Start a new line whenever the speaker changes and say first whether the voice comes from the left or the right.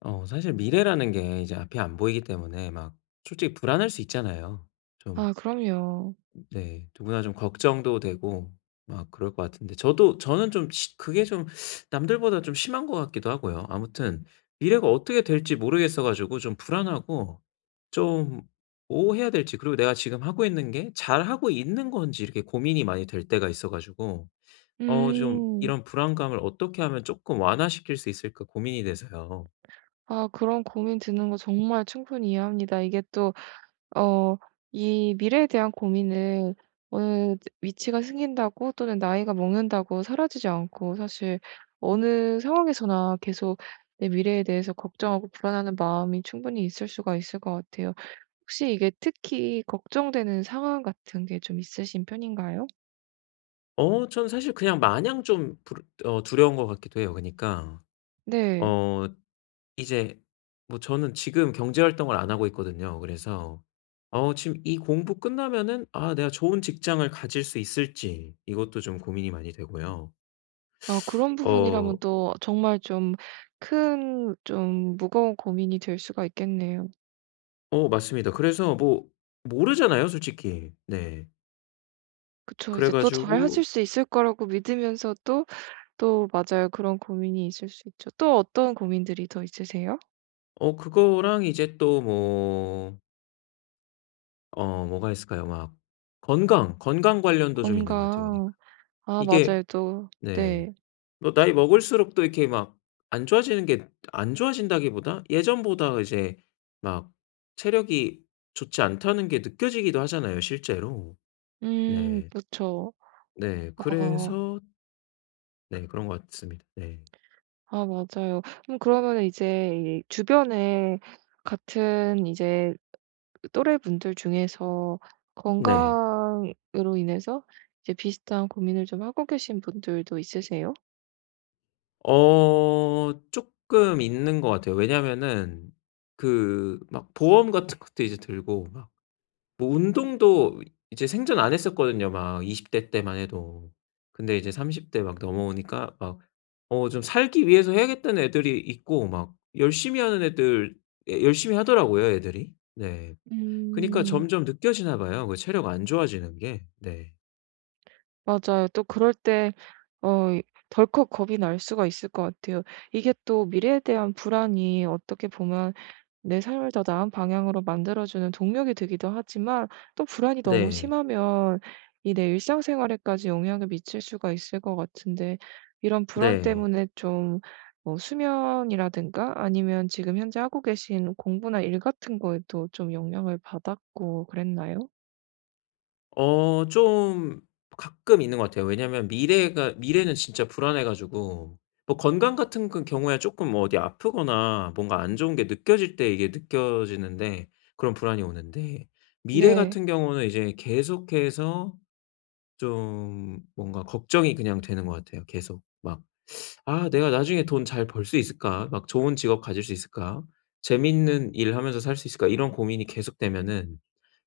left: 사실 미래라는 게 이제 앞이 안 보이기 때문에 솔직히 불안할 수 있잖아요. 좀.
right: 아 그럼요.
left: 네. 누구나 좀 걱정도 되고 막 그럴 것 같은데 저도 저는 좀 시 그게 좀 남들보다 좀 심한 것 같기도 하고요. 아무튼 미래가 어떻게 될지 모르겠어 가지고 좀 불안하고 좀 뭐 해야 될지, 그리고 내가 지금 하고 있는 게 잘하고 있는 건지 이렇게 고민이 많이 될 때가 있어 가지고 좀
right: 음.
left: 이런 불안감을 어떻게 하면 조금 완화시킬 수 있을까 고민이 돼서요.
right: 아 그런 고민 드는 거 정말 충분히 이해합니다. 이게 또 어 이 미래에 대한 고민은 어느 위치가 생긴다고, 또는 나이가 먹는다고 사라지지 않고, 사실 어느 상황에서나 계속 내 미래에 대해서 걱정하고 불안하는 마음이 충분히 있을 수가 있을 것 같아요. 혹시 이게 특히 걱정되는 상황 같은 게 좀 있으신 편인가요?
left: 저는 사실 그냥 마냥 좀 불 어 두려운 것 같기도 해요. 그니까
right: 네.
left: 어 이제 뭐 저는 지금 경제 활동을 안 하고 있거든요. 그래서 지금 이 공부 끝나면은 아 내가 좋은 직장을 가질 수 있을지 이것도 좀 고민이 많이 되고요.
right: 아, 그런 부분이라면
left: 어.
right: 또 정말 좀 큰, 좀 무거운 고민이 될 수가 있겠네요.
left: 어 맞습니다. 그래서 뭐 모르잖아요 솔직히. 네.
right: 그쵸.
left: 그래
right: 이제 또
left: 가지고
right: 잘하실 수 있을 거라고 믿으면서도, 또 맞아요. 그런 고민이 있을 수 있죠. 또 어떤 고민들이 더 있으세요?
left: 그거랑 이제 또 뭐 어 뭐가 있을까요? 막 건강 관련도 좀 있는 것 같아요. 그니까.
right: 건강. 아
left: 이게.
right: 맞아요. 또
left: 네.
right: 네.
left: 뭐 나이 먹을수록 또 이렇게 막 안 좋아지는 게, 안 좋아진다기보다 예전보다 이제 막 체력이 좋지 않다는 게 느껴지기도 하잖아요 실제로. 네.
right: 그쵸.
left: 네.
right: 아.
left: 그래서 네 그런 것 같습니다. 네.
right: 아 맞아요. 그럼 그러면 이제 이 주변에 같은 이제 또래분들 중에서
left: 네.
right: 건강으로 인해서 이제 비슷한 고민을 좀 하고 계신 분들도 있으세요?
left: 쪼끔 있는 것 같아요. 왜냐면은 그 막 보험 같은 것도 이제 들고 막 뭐 운동도 이제 생전 안 했었거든요 막 20대 때만 해도. 근데 이제 30 대 막 넘어오니까 막 좀 살기 위해서 해야겠다는 애들이 있고, 막 열심히 하는 애들, 예 열심히 하더라고요 애들이. 네. 그니까
right: 음.
left: 점점 느껴지나 봐요 그 체력 안 좋아지는 게. 네.
right: 맞아요. 또 그럴 때 이 덜컥 겁이 날 수가 있을 것 같아요. 이게 또 미래에 대한 불안이 어떻게 보면 내 삶을 더 나은 방향으로 만들어주는 동력이 되기도 하지만, 또 불안이 너무
left: 네.
right: 심하면 이 내 일상생활에까지 영향을 미칠 수가 있을 것 같은데, 이런 불안
left: 네.
right: 때문에 좀 뭐 수면이라든가, 아니면 지금 현재 하고 계신 공부나 일 같은 거에도 좀 영향을 받았고 그랬나요?
left: 좀 가끔 있는 것 같아요. 왜냐면 미래가 미래는 진짜 불안해 가지고 뭐 건강 같은 그 경우에 쪼끔 뭐 어디 아프거나 뭔가 안 좋은 게 느껴질 때 이게 느껴지는데, 그런 불안이 오는데 미래
right: 네.
left: 같은 경우는 이제 계속해서 좀 뭔가 걱정이 그냥 되는 것 같아요 계속. 막 '아 내가 나중에 돈 잘 벌 수 있을까? 막 좋은 직업 가질 수 있을까? 재밌는 일 하면서 살 수 있을까?' 이런 고민이 계속되면은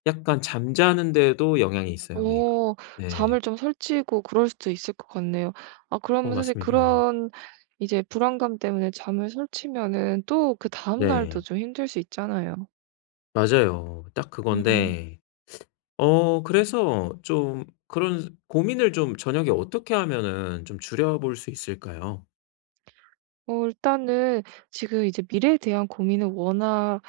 left: 약간 잠자는 데도 영향이 있어요 그니까.
right: 어
left: 네.
right: 잠을 좀 설치고 그럴 수도 있을 것 같네요. 아,
left: 어
right: 그러면 사실
left: 맞습니다.
right: 그런 이제 불안감 때문에 잠을 설치면은 또 그다음 날도
left: 네.
right: 좀 힘들 수 있잖아요.
left: 맞아요. 딱
right: 음.
left: 그건데 그래서 좀 그런 고민을 좀 저녁에 어떻게 하면은 좀 줄여 볼 수 있을까요?
right: 일단은 지금 이제 미래에 대한 고민은 워낙,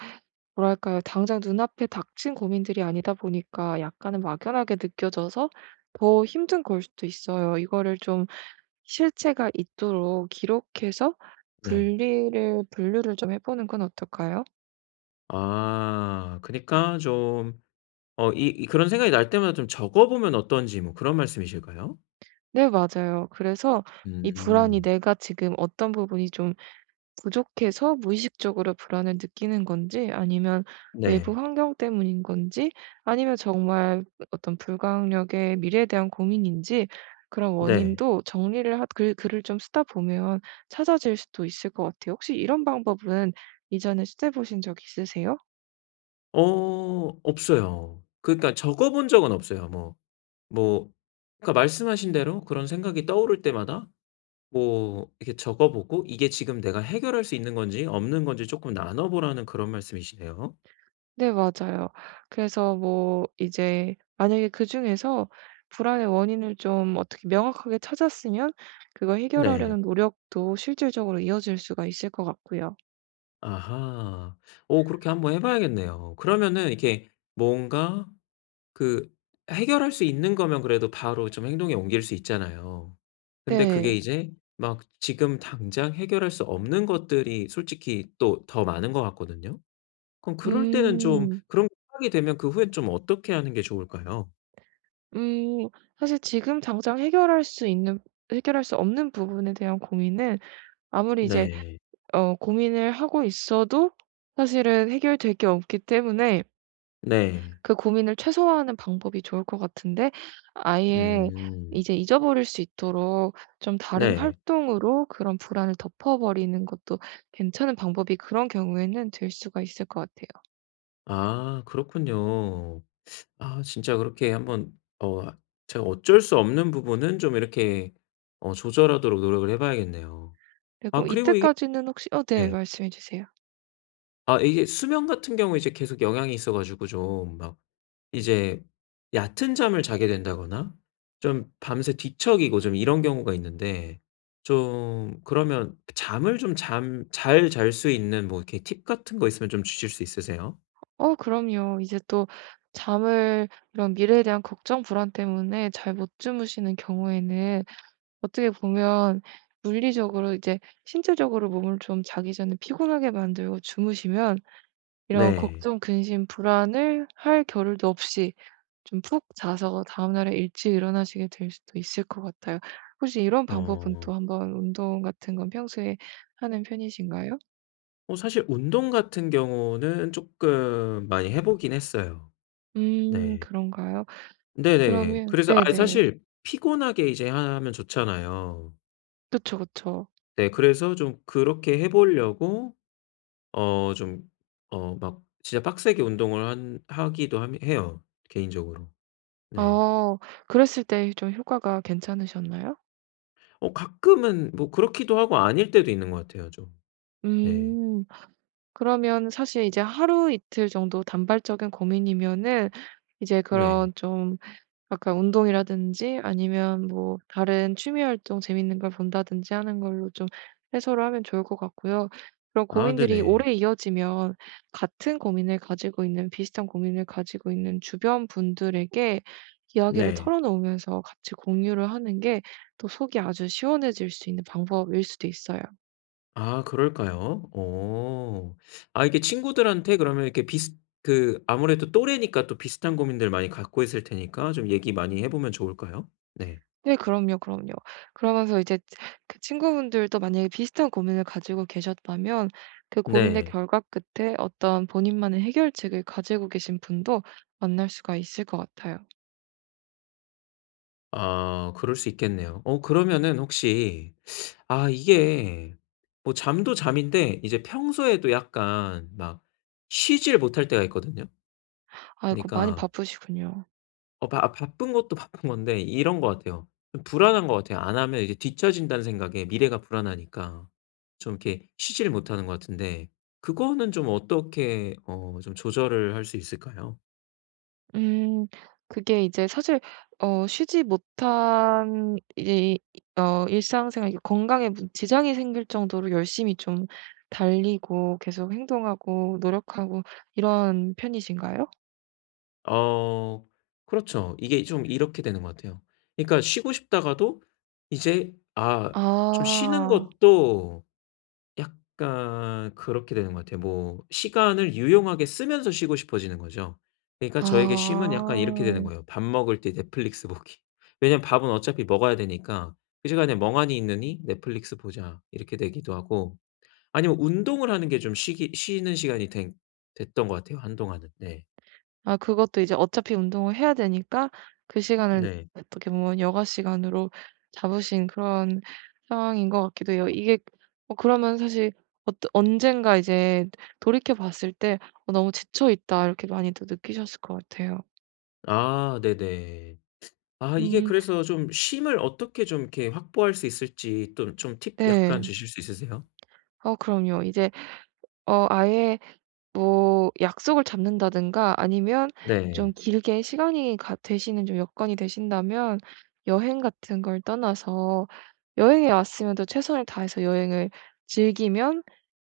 right: 뭐랄까요? 당장 눈앞에 닥친 고민들이 아니다 보니까 약간은 막연하게 느껴져서 더 힘든 걸 수도 있어요. 이거를 좀 실체가 있도록 기록해서
left: 네.
right: 분리를 분류를 좀 해 보는 건 어떨까요?
left: 아 그니까 좀 어 이 이 그런 생각이 날 때마다 좀 적어 보면 어떤지 뭐 그런 말씀이실까요?
right: 네, 맞아요. 그래서 이 불안이
left: 음.
right: 내가 지금 어떤 부분이 좀 부족해서 무의식적으로 불안을 느끼는 건지, 아니면 외부
left: 네.
right: 환경 때문인 건지, 아니면 정말 어떤 불가항력의 미래에 대한 고민인지, 그런
left: 네.
right: 원인도 정리를 글을 좀 쓰다 보면 찾아질 수도 있을 것 같아요. 혹시 이런 방법은 이전에 시도해 보신 적 있으세요?
left: 없어요. 그러니까 적어 본 적은 없어요. 뭐 그러니까 말씀하신 대로 그런 생각이 떠오를 때마다 뭐 이렇게 적어 보고, 이게 지금 내가 해결할 수 있는 건지 없는 건지 쪼끔 나눠 보라는 그런 말씀이시네요.
right: 네, 맞아요. 그래서 뭐 이제 만약에 그중에서 불안의 원인을 좀 어떻게 명확하게 찾았으면 그걸
left: 네.
right: 해결하려는 노력도 실질적으로 이어질 수가 있을 것 같고요.
left: 아하. 그렇게 한번 해 봐야겠네요. 그러면은 이렇게 뭔가 그 해결할 수 있는 거면 그래도 바로 좀 행동에 옮길 수 있잖아요. 근데 그게
right: 네.
left: 이제 막 지금 당장 해결할 수 없는 것들이 솔직히 또 더 많은 것 같거든요. 그럼 그럴 때는 좀
right: 음.
left: 그런 게 파악이 되면 그 후에 좀 어떻게 하는 게 좋을까요?
right: 음. 사실 지금 당장 해결할 수 없는 부분에 대한 고민은 아무리 이제
left: 네.
right: 고민을 하고 있어도 사실은 해결될 게 없기 때문에,
left: 네.
right: 그 고민을 최소화하는 방법이 좋을 것 같은데, 아예
left: 음.
right: 이제 잊어버릴 수 있도록 좀 다른
left: 네.
right: 활동으로 그런 불안을 덮어버리는 것도 괜찮은 방법이 그런 경우에는 될 수가 있을 것 같아요.
left: 아 그렇군요. 아 진짜 그렇게 한번 어 제가 어쩔 수 없는 부분은 좀 이렇게 조절하도록 노력을 해 봐야겠네요.
right: 네,
left: 아
right: 그럼
left: 그리고 이게
right: 이때까지는 혹시, 네
left: 네.
right: 말씀해 주세요.
left: 아 이게 수면 같은 경우에 이제 계속 영향이 있어 가지고 좀 막 이제 얕은 잠을 자게 된다거나 좀 밤새 뒤척이고 좀 이런 경우가 있는데, 좀 그러면 잠을 좀 잠 잘 잘 수 있는 뭐 이렇게 팁 같은 거 있으면 좀 주실 수 있으세요?
right: 그럼요. 이제 또 잠을 이런 미래에 대한 걱정, 불안 때문에 잘 못 주무시는 경우에는, 어떻게 보면 물리적으로 이제 신체적으로 몸을 좀 자기 전에 피곤하게 만들고 주무시면 이런
left: 네.
right: 걱정, 근심, 불안을 할 겨를도 없이 좀 푹 자서 다음날에 일찍 일어나시게 될 수도 있을 것 같아요. 혹시 이런 방법은
left: 어.
right: 또 한번, 운동 같은 건 평소에 하는 편이신가요?
left: 사실 운동 같은 경우는 쪼끔 많이 해 보긴 했어요. 네.
right: 그런가요?
left: 네네.
right: 그러면
left: 그래서 아
right: 네네.
left: 사실 피곤하게 이제 하면 좋잖아요.
right: 그쵸, 그쵸.
left: 네. 그래서 좀 그렇게 해 보려고 어 좀 막 진짜 빡세게 운동을 한 하기도 함 해요, 개인적으로. 네.
right: 아, 그랬을 때 좀 효과가 괜찮으셨나요?
left: 가끔은 뭐 그렇기도 하고 아닐 때도 있는 것 같아요 좀. 네.
right: 음 그러면 사실 이제 하루 이틀 정도 단발적인 고민이면은 이제
left: 네.
right: 그런 좀, 아까 운동이라든지 아니면 뭐 다른 취미 활동, 재밌는 걸 본다든지 하는 걸로 좀 해소를 하면 좋을 것 같고요. 그런
left: 아
right: 고민들이
left: 네네.
right: 오래 이어지면 같은 고민을 가지고 있는 비슷한 고민을 가지고 있는 주변 분들에게 이야기를
left: 네.
right: 털어놓으면서 같이 공유를 하는 게 또 속이 아주 시원해질 수 있는 방법일 수도 있어요.
left: 아 그럴까요? 어. 아 이게 친구들한테 그러면 이렇게 비슷 그 아무래도 또래니까 또 비슷한 고민들 많이 갖고 있을 테니까 좀 얘기 많이 해 보면 좋을까요? 네.
right: 네, 그럼요, 그럼요. 그러면서 이제 그 친구분들도 만약에 비슷한 고민을 가지고 계셨다면 그 고민의
left: 네.
right: 결과 끝에 어떤 본인만의 해결책을 가지고 계신 분도 만날 수가 있을 것 같아요.
left: 아 그럴 수 있겠네요. 어 그러면은 혹시 아 이게 뭐 잠도 잠인데 이제 평소에도 약간 막 쉬질 못할 때가 있거든요.
right: 아이고, 많이
left: 그니까
right: 바쁘시군요.
left: 바쁜 것도 바쁜 건데 이런 것 같아요. 좀 불안한 것 같아요. 안 하면 이제 뒤처진다는 생각에 미래가 불안하니까 좀 이렇게 쉬질 못하는 것 같은데, 그거는 좀 어떻게 좀 조절을 할 수 있을까요?
right: 음 그게 이제 사실, 쉬지 못한 이 일상생활, 이게 건강에 지장이 생길 정도로 열심히 좀 달리고 계속 행동하고 노력하고 이런 편이신가요?
left: 어 그렇죠. 이게 좀 이렇게 되는 것 같아요. 그러니까 쉬고 싶다가도 이제 아 좀 쉬는
right: 아.
left: 것도 약간 그렇게 되는 것 같아요. 뭐 시간을 유용하게 쓰면서 쉬고 싶어지는 거죠. 그러니까 저에게 쉼은 약간 이렇게 되는
right: 아.
left: 거예요. 밥 먹을 때 넷플릭스 보기. 왜냐면 밥은 어차피 먹어야 되니까 그 시간에 멍하니 있느니 넷플릭스 보자 이렇게 되기도 하고, 아니면 운동을 하는 게 좀 쉬기 쉬는 시간이 된 됐던 것 같아요 한동안은. 네.
right: 아, 그것도 이제 어차피 운동을 해야 되니까 그 시간을
left: 네.
right: 어떻게 보면 여가 시간으로 잡으신 그런 상황인 것 같기도 해요. 이게 그러면 사실 어떠 언젠가 이제 돌이켜 봤을 때 '어, 너무 지쳐 있다.' 이렇게 많이 도 느끼셨을 것 같아요.
left: 아 네네. 아 이게
right: 음
left: 그래서 좀 쉼을 어떻게 좀 이렇게 확보할 수 있을지 또 좀 팁 약간
right: 네.
left: 주실 수 있으세요?
right: 그럼요. 이제 아예 뭐 약속을 잡는다든가, 아니면 좀
left: 네.
right: 길게 시간이 가 되시는, 좀 여건이 되신다면 여행 같은 걸 떠나서 여행에 왔으면 또 최선을 다해서 여행을 즐기면,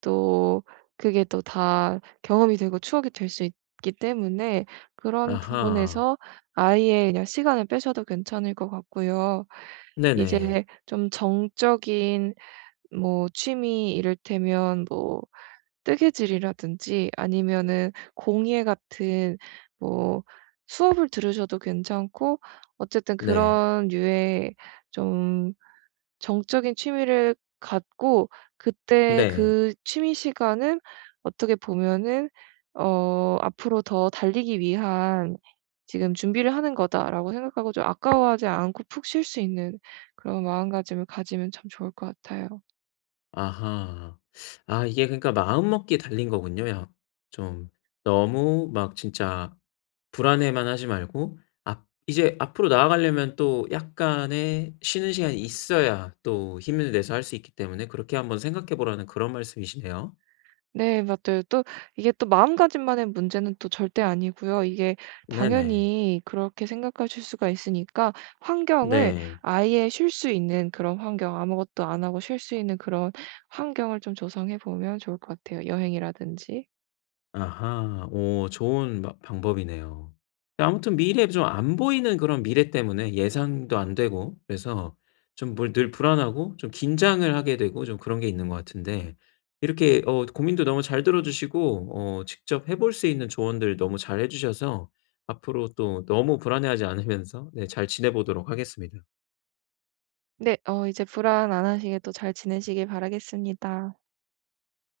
right: 또 그게 또 다 경험이 되고 추억이 될 수 있기 때문에 그런
left: 아하.
right: 부분에서 아예 그냥 시간을 빼셔도 괜찮을 것 같고요.
left: 네네.
right: 이제 좀 정적인 뭐 취미, 이를테면 뭐 뜨개질이라든지 아니면은 공예 같은 뭐 수업을 들으셔도 괜찮고, 어쨌든
left: 네.
right: 그런 유의 좀 정적인 취미를 갖고 그때
left: 네.
right: 그 취미 시간은 어떻게 보면은 '앞으로 더 달리기 위한 지금 준비를 하는 거다.'라고 생각하고 좀 아까워하지 않고 푹 쉴 수 있는 그런 마음가짐을 가지면 참 좋을 것 같아요.
left: 아하. 아 이게 그러니까 마음먹기에 달린 거군요. 야, 좀 너무 막 진짜 불안해만 하지 말고 앞 이제 앞으로 나아가려면 또 약간의 쉬는 시간이 있어야 또 힘을 내서 할 수 있기 때문에 그렇게 한번 생각해 보라는 그런 말씀이시네요.
right: 네 맞아요. 또 이게 또 마음가짐만의 문제는 또 절대 아니고요. 이게
left: 네네.
right: 당연히 그렇게 생각하실 수가 있으니까 환경을
left: 네.
right: 아예 쉴 수 있는 그런 환경, 아무것도 안 하고 쉴 수 있는 그런 환경을 좀 조성해 보면 좋을 것 같아요, 여행이라든지.
left: 아하. 오 좋은 마 방법이네요. 아무튼 미래, 좀 안 보이는 그런 미래 때문에 예상도 안 되고, 그래서 좀 뭘 늘 불안하고 좀 긴장을 하게 되고 좀 그런 게 있는 것 같은데, 이렇게 고민도 너무 잘 들어 주시고 직접 해볼 수 있는 조언들 너무 잘해 주셔서 앞으로 또 너무 불안해하지 않으면서, 네, 잘 지내보도록 하겠습니다.
right: 네. 이제 불안 안 하시게 또 잘 지내시길 바라겠습니다.